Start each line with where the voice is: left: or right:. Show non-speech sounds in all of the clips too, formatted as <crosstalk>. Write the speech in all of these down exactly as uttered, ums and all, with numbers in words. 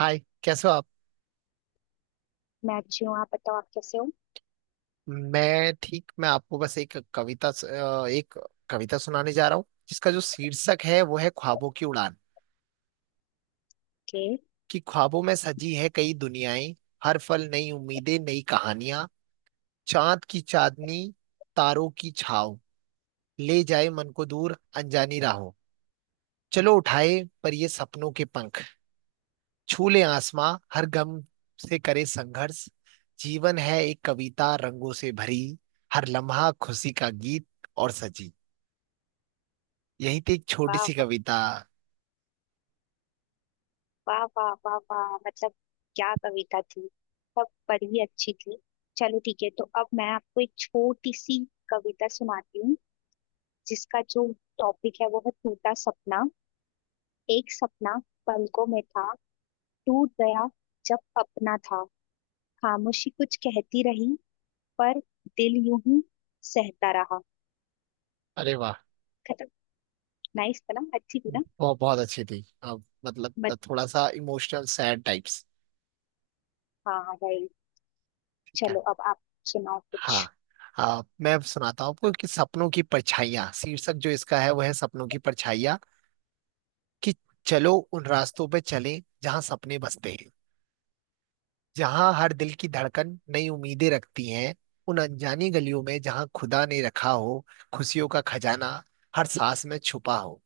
right: हाय। कैसे हो आप।
left: मैं अच्छी हूँ। आप बताओ, आप कैसे हो।
right: मैं ठीक। मैं आपको बस एक कविता स- अ, एक कविता सुनाने जा रहा हूँ जिसका जो शीर्षक है वो है ख्वाबों की उड़ान।
left: ओके।
right: कि ख्वाबों में सजी है कई दुनियाएं। हर पल नई उम्मीदें नई कहानियां। चांद की चांदनी। तारों की छाव। ले जाए मन को दूर अनजानी राहों। चलो उठाए पर ये सपनों के पंख। छू ले आसमां हर गम से करे संघर्ष। जीवन है एक कविता रंगों से भरी। हर लम्हा खुशी का गीत और सजी। यही थी एक छोटी
left: वाह
right: सी
left: वाह
right: कविता।
left: वाह वाह वाह वाह। मतलब क्या कविता थी। सब बड़ी ही अच्छी थी। चलो ठीक है, तो अब मैं आपको एक छोटी सी कविता सुनाती हूँ जिसका जो टॉपिक है वो है टूटा सपना। एक सपना पलकों में था, टूट गया जब अपना था। खामोशी कुछ कहती रही, पर दिल यूं ही सहता रहा।
right: अरे वाह।
left: नाइस था ना, अच्छी थी ना।
right: बहुत बहुत अच्छी थी। अब मतलब
left: बट
right: थोड़ा सा इमोशनल सैड टाइप्स।
left: हाँ भाई,
right: ठीक है।
left: चलो अब आप सुनाओ कुछ।
right: हाँ। आ, मैं अब सुनाता हूँ आपको कि सपनों की परछाइयाँ शीर्षक जो इसका है वह है सपनों की परछाइयाँ। कि चलो उन रास्तों पे चलें जहाँ सपने बसते हैं। जहाँ हर दिल की धड़कन नई उम्मीदें रखती हैं। उन अनजानी गलियों में जहाँ खुदा ने रखा हो खुशियों का खजाना। हर सांस में छुपा हो।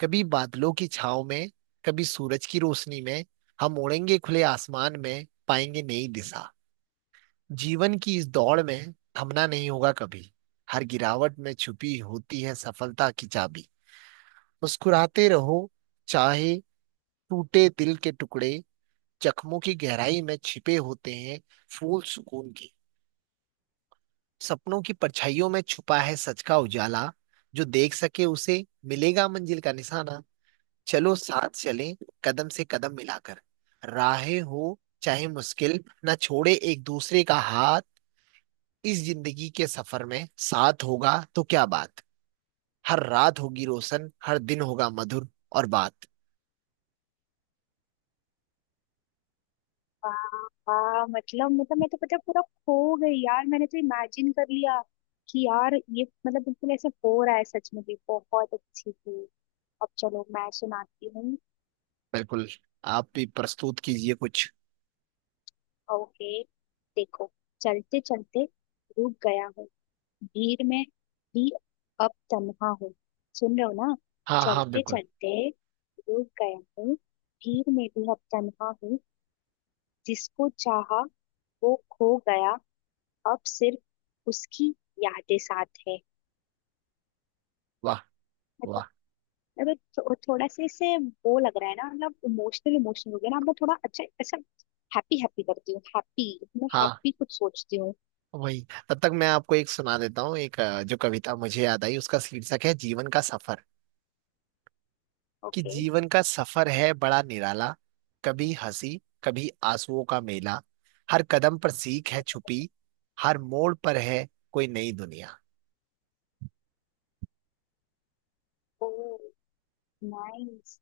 right: कभी बादलों की छाव में कभी सूरज की रोशनी में हम उड़ेंगे खुले आसमान में पाएंगे नई दिशा। जीवन की इस दौड़ में थमना नहीं होगा कभी। हर गिरावट में छुपी होती है सफलता की चाबी। मुस्कुराते रहो चाहे टूटे दिल के टुकड़े। जख्मों की गहराई में छिपे होते हैं फूल सुकून के। सपनों की परछाइयों में छुपा है सच का उजाला। जो देख सके उसे मिलेगा मंजिल का निशाना। चलो साथ चलें कदम से कदम मिलाकर। राहें हो चाहे मुश्किल न छोड़े एक दूसरे का हाथ। इस जिंदगी के सफर में साथ होगा तो क्या बात। हर रात होगी रोशन हर दिन होगा मधुर और बात।
left: हाँ मतलब मतलब मैं तो पता है पूरा खो गई यार। मैंने तो इमेजिन कर लिया कि यार ये मतलब बिल्कुल ऐसा हो रहा है, सच में भी बहुत अच्छी थी। अब चलो मैं सुनाती हूँ।
right: बिल्कुल। आप भी प्रस्तुत कीजिए कुछ।
left: ओके, देखो। चलते चलते रुक गया हूँ, भीड़ में भी अब तन्हा हूँ। सुन रहे हो ना।
right: हाँ हाँ
left: चलते
right: बिल्कुल।
left: चलते रुक गया हूँ, भीड़ में भी अब तन्हा हूँ। जिसको चाहा वो खो गया, अब सिर्फ उसकी यादें साथ है।
right: वाह
left: मतलब
right: वाह।
left: मतलब थो, थोड़ा सा इससे वो लग रहा है ना। मतलब इमोशनल इमोशनल हो गया ना। अब मैं थोड़ा अच्छा अच्छा हैप्पी हैप्पी करती हूँ। हैप्पी, मैं
right: हाँ।
left: हैप्पी कुछ सोचती हूँ।
right: वही। तब तक मैं आपको एक सुना देता हूँ एक अ, जो कविता मुझे याद आई उसका शीर्षक है जीवन का सफर। कि
left: ओके।
right: जीवन का सफर है बड़ा निराला। कभी हंसी कभी आंसुओं का मेला। हर कदम पर सीख है छुपी। हर मोड़ पर है कोई नई दुनिया।
left: नाइस।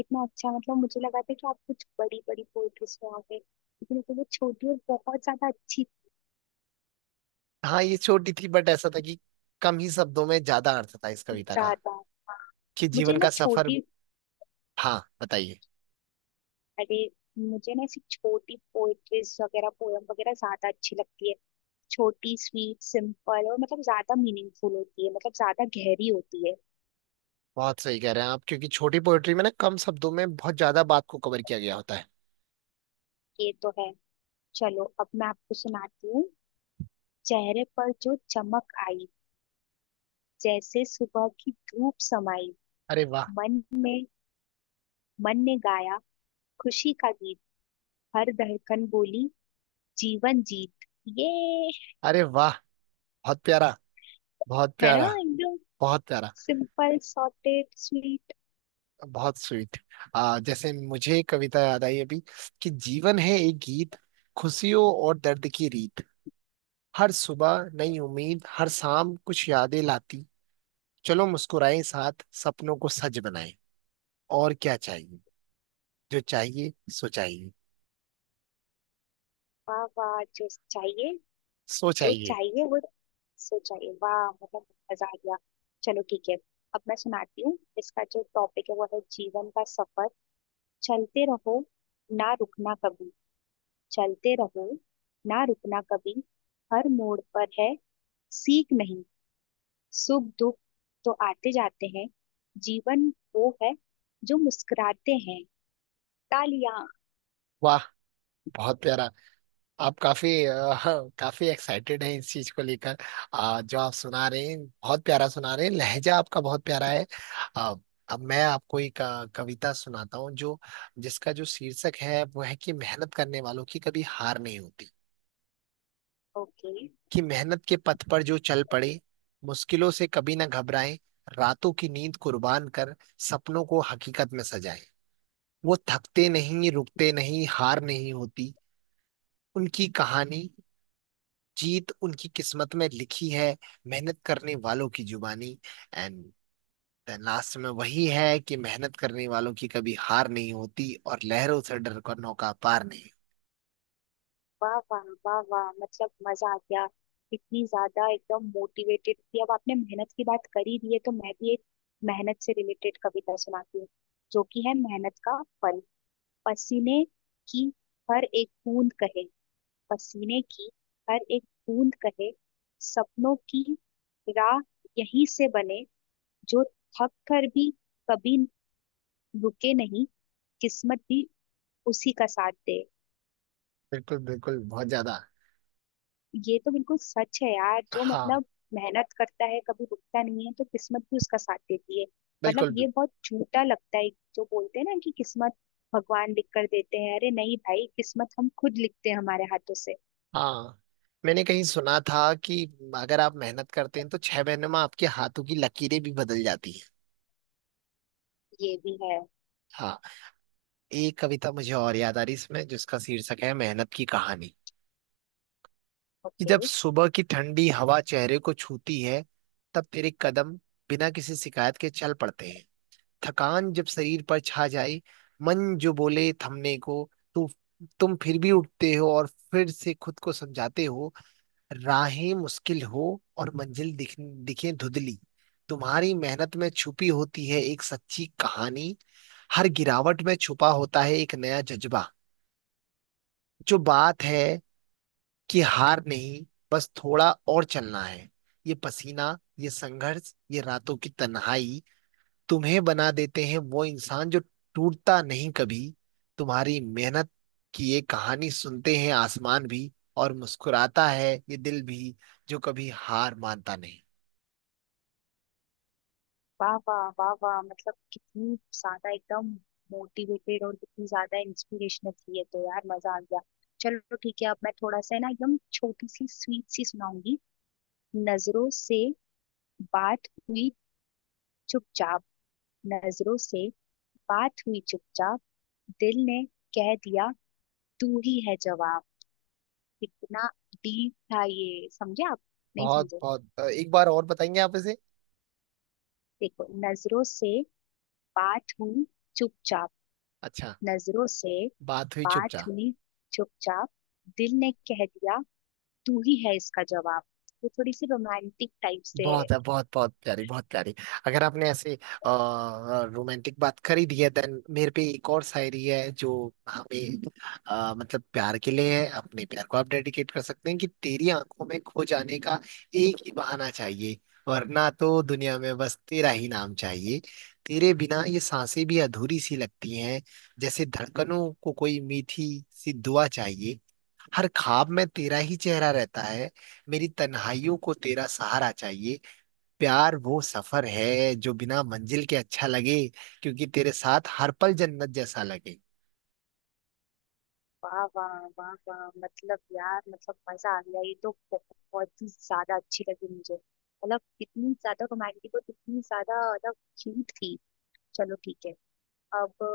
left: इतना अच्छा, मतलब मुझे लगा था कि आप कुछ बड़ी बड़ी पोएट्री सुनाओगे, लेकिन तो वो छोटी और बहुत ज्यादा अच्छी।
right: हाँ ये छोटी थी बट ऐसा था कि कम ही शब्दों में ज्यादा अर्थ था इस कविता का।
left: ज्यादा,
right: कि
left: मुझे
right: जीवन
left: ना
right: का सफर।
left: छोटी।
right: हाँ बताइए।
left: अरे, मुझे ना ऐसी छोटी पोएट्रीज वगैरह पोयम वगैरह ज्यादा अच्छी लगती है। छोटी, स्वीट, सिंपल और मतलब ज्यादा मीनिंगफुल होती है, मतलब ज्यादा गहरी होती है।
right: बहुत सही कह रहे हैं आप क्योंकि छोटी पोएट्री में ना कम शब्दों में बहुत ज्यादा बात को कवर किया गया होता है।
left: ये तो है। चलो अब मैं आपको सुनाती हूँ। चेहरे पर जो चमक आई, जैसे सुबह की धूप समाई।
right: अरे वाह।
left: मन में, मन ने गाया खुशी का गीत। हर धड़कन बोली जीवन जीत। ये,
right: अरे वाह। बहुत प्यारा। बहुत
left: है ना
right: प्यारा।
left: एकदम
right: बहुत प्यारा।
left: Simple, sorted, sweet.
right: बहुत स्वीट। आ जैसे मुझे एक कविता याद आई अभी। कि जीवन है एक गीत। खुशियों और दर्द की रीत। हर सुबह नई उम्मीद हर शाम कुछ यादें लाती। चलो मुस्कुराएं साथ सपनों को सच बनाएं। और क्या चाहिए जो चाहिए सो चाहिए।
left: वाह वाह, जो चाहिए,
right: सो
left: जो
right: चाहिए।
left: चाहिए वो सो चाहिए। वाह मतलब मजा आ गया। चलो ठीक है, अब मैं सुनाती हूँ। इसका जो टॉपिक है वो है जीवन का सफर। चलते रहो, ना रुकना कभी। चलते रहो, ना रुकना कभी। हर मोड़ पर है सीख नहीं। सुख दुख तो आते जाते हैं। जीवन वो है जो मुस्कुराते हैं। तालियां।
right: वाह। बहुत प्यारा। आप काफी अ, <laughs> काफी एक्साइटेड हैं इस चीज को लेकर। अ, जो आप सुना रहे हैं बहुत प्यारा सुना रहे हैं लहजा आपका बहुत प्यारा है। अ, अब मैं आपको एक अ, कविता सुनाता हूँ जो जिसका जो शीर्षक है वो है कि मेहनत करने वालों की कभी हार नहीं होती।
left: ओके।
right: कि मेहनत के पथ पर जो चल पड़े मुश्किलों से कभी ना घबराएं। रातों की नींद कुर्बान कर सपनों को हकीकत में सजाएं। वो थकते नहीं रुकते नहीं हार नहीं होती उनकी कहानी। जीत उनकी किस्मत में लिखी है मेहनत करने वालों की जुबानी। एंड लास्ट में वही है कि मेहनत करने वालों की कभी हार नहीं होती और लहरों से डर कर नौका पार नहीं।
left: वाह वाह वाह वाह, मतलब मजा आ गया। इतनी ज्यादा एकदम मोटिवेटेड थी। अब आपने मेहनत की बात करी दी है तो मैं भी एक मेहनत से रिलेटेड कविता सुनाती हूँ, जो कि है मेहनत का फल। पसीने की हर एक बूंद कहे, पसीने की हर एक बूंद कहे, सपनों की राह यहीं से बने। जो थक कर भी कभी रुके नहीं, किस्मत भी उसी का साथ दे।
right: बिल्कुल बिल्कुल बहुत ज्यादा।
left: ये तो बिल्कुल सच है यार, जो
right: हाँ।
left: मतलब मेहनत करता है, कभी रुकता नहीं है, तो किस्मत भी उसका साथ देती है। मतलब
right: बिल्कुल भी।
left: ये बहुत झूठा लगता है जो बोलते हैं ना कि किस्मत भगवान लिख कर देते हैं। अरे नहीं भाई, किस्मत हम खुद लिखते हैं हमारे हाथों से।
right: हाँ। मैंने कहीं सुना था कि अगर आप मेहनत करते हैं तो छह महीने में आपके हाथों की लकीरें भी बदल जाती हैं।
left: ये भी है।
right: हाँ। एक कविता मुझे और याद आ रही इसमें जिसका शीर्षक है मेहनत की कहानी। कि
left: ओके।
right: जब सुबह की ठंडी हवा चेहरे को छूती है तब तेरे कदम बिना किसी शिकायत के चल पड़ते हैं। थकान जब शरीर पर छा जाए मन जो बोले थमने को तू तुम फिर भी उठते हो और फिर से खुद को समझाते हो। राहें मुश्किल हो और मंजिल दिख दिखे धुंधली। तुम्हारी मेहनत में छुपी होती है एक सच्ची कहानी। हर गिरावट में छुपा होता है एक नया जज्बा। जो बात है कि हार नहीं बस थोड़ा और चलना है। ये पसीना ये संघर्ष ये रातों की तन्हाई तुम्हें बना देते हैं वो इंसान जो टूटता नहीं कभी। तुम्हारी मेहनत की ये कहानी सुनते हैं आसमान भी और मुस्कुराता है ये दिल भी जो कभी हार मानता नहीं।
left: वाह वाह वाह वाह, मतलब कितनी ज्यादा एकदम मोटिवेटेड और कितनी ज्यादा इंस्पिरेशनल थी ये तो यार। मजा आ गया। चलो ठीक है, अब मैं थोड़ा सा है ना एकदम छोटी सी स्वीट सी सुनाऊंगी। नजरों से बात हुई चुपचाप, नजरों से बात हुई चुपचाप। दिल ने कह दिया तू ही है जवाब। कितना डीप था ये, समझे आप, नहीं
right: बहुत
left: समझे।
right: बहुत अ, एक बार और बताएंगे आप इसे।
left: देखो, नजरों से बात हुई चुपचाप,
right: अच्छा।
left: नजरों से
right: बात हुई
left: बात
right: चुपचाप।
left: हुई चुपचाप। दिल ने कह दिया तू ही है इसका जवाब। वो थोड़ी सी रोमांटिक टाइप से।
right: बहुत है बहुत बहुत प्यारी बहुत प्यारी। अगर आपने ऐसे रोमांटिक बात करी दी है देन मेरे पे एक और शायरी है जो हमें अ, मतलब प्यार के लिए है अपने प्यार को आप डेडिकेट कर सकते हैं कि तेरी आंखों में खो जाने का एक ही बहाना चाहिए। वरना तो दुनिया में बस तेरा ही नाम चाहिए। तेरे बिना ये सांसें भी अधूरी सी लगती हैं जैसे धड़कनों को कोई मीठी सी दुआ चाहिए। हर ख्वाब में तेरा ही चेहरा रहता है मेरी तन्हाइयों को तेरा सहारा चाहिए। प्यार वो सफर है जो बिना मंजिल के अच्छा लगे क्योंकि तेरे साथ हर पल जन्नत जैसा लगे।
left: वाह वाह वाह वाह, मतलब यार मतलब मजा आ गया। ये तो बहुत ही ज्यादा अच्छी लगी मुझे। मतलब इतनी ज्यादा रोमांटिक और इतनी ज्यादा मतलब क्यूट थी। चलो ठीक है। अब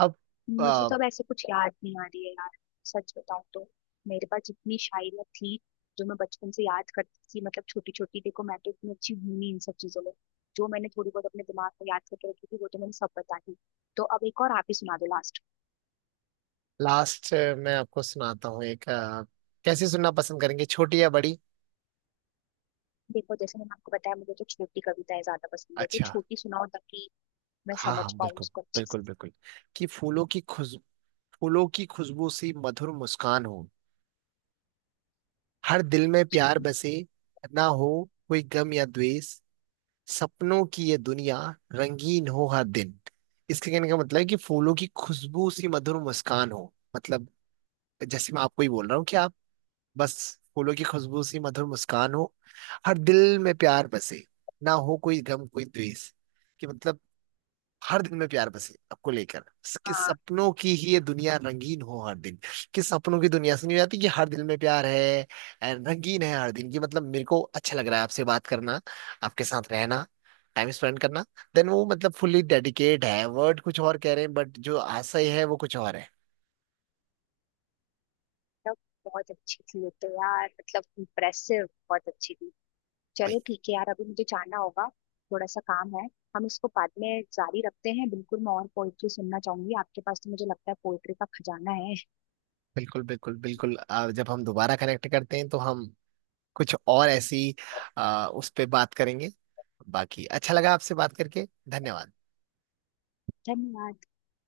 right: अब
left: मुझे तो अब ऐसे कुछ याद नहीं आ रही है यार, सच बताऊं तो। मेरे पास जितनी शायरियाँ थी जो मैं बचपन से याद करती थी, मतलब छोटी छोटी देखो, मैं तो इतनी अच्छी हूं नहीं इन सब चीजों में। जो मैंने थोड़ी बहुत अपने दिमाग में याद करके रखी थी वो तो मैंने सब बता दी। तो अब एक और आप ही सुना दो लास्ट।
right: लास्ट मैं आपको सुनाता हूँ एक अ, कैसे सुनना पसंद करेंगे छोटी या बड़ी।
left: देखो, जैसे मैंने आपको बताया मुझे तो छोटी कविताएं ज्यादा पसंद है, तो
right: अच्छा।
left: छोटी सुनाओ ताकि मैं
right: हाँ हाँ
left: समझ पाऊँ
right: बिल्कुल।
left: उसको अच्छे से।
right: बिल्कुल बिल्कुल। कि फूलों की खुश फूलों की खुशबू सी मधुर मुस्कान हो हर दिल में
left: अच्छा।
right: प्यार बसे। ना हो कोई गम या द्वेष। सपनों की ये दुनिया रंगीन हो हर दिन। इसके कहने का मतलब है कि फूलों की खुशबू सी मधुर मुस्कान हो मतलब जैसे मैं आपको ही बोल रहा हूँ कि आप बस फूलों की खुशबू सी मधुर मुस्कान हो। हर दिल में प्यार बसे। ना हो कोई गम कोई द्वेष। कि मतलब हर दिन में प्यार बसे आपको लेकर। कि
left: हाँ,
right: सपनों की ही ये दुनिया रंगीन हो हर दिन। कि सपनों की दुनिया सुनी जाती कि हर दिल में प्यार है and रंगीन है हर दिन की मतलब मेरे को अच्छा लग रहा है आपसे बात करना। आपके साथ रहना। टाइम स्पेंड करना। देन वो मतलब फुल्ली डेडिकेट है वर्ड कुछ और कह रहे हैं बट जो आशय है वो कुछ और है।
left: तब। बहुत अच्छी थी ये तो यार, मतलब इम्प्रेसिव, बहुत अच्छी थी।
right: भाई।
left: चलो ठीक है यार, अभी मुझे जाना होगा, थोड़ा सा काम है। हम इसको बाद में जारी रखते हैं, बिल्कुल मैं और पोइट्री सुनना चाहूंगी। आपके पास तो मुझे लगता है पोइट्री का खजाना है।
right: बिल्कुल बिल्कुल बिल्कुल आ, जब हम दोबारा कनेक्ट करते हैं तो हम कुछ और ऐसी आ, उस पे बात करेंगे। बाकी अच्छा लगा आपसे बात करके। धन्यवाद।
left: धन्यवाद।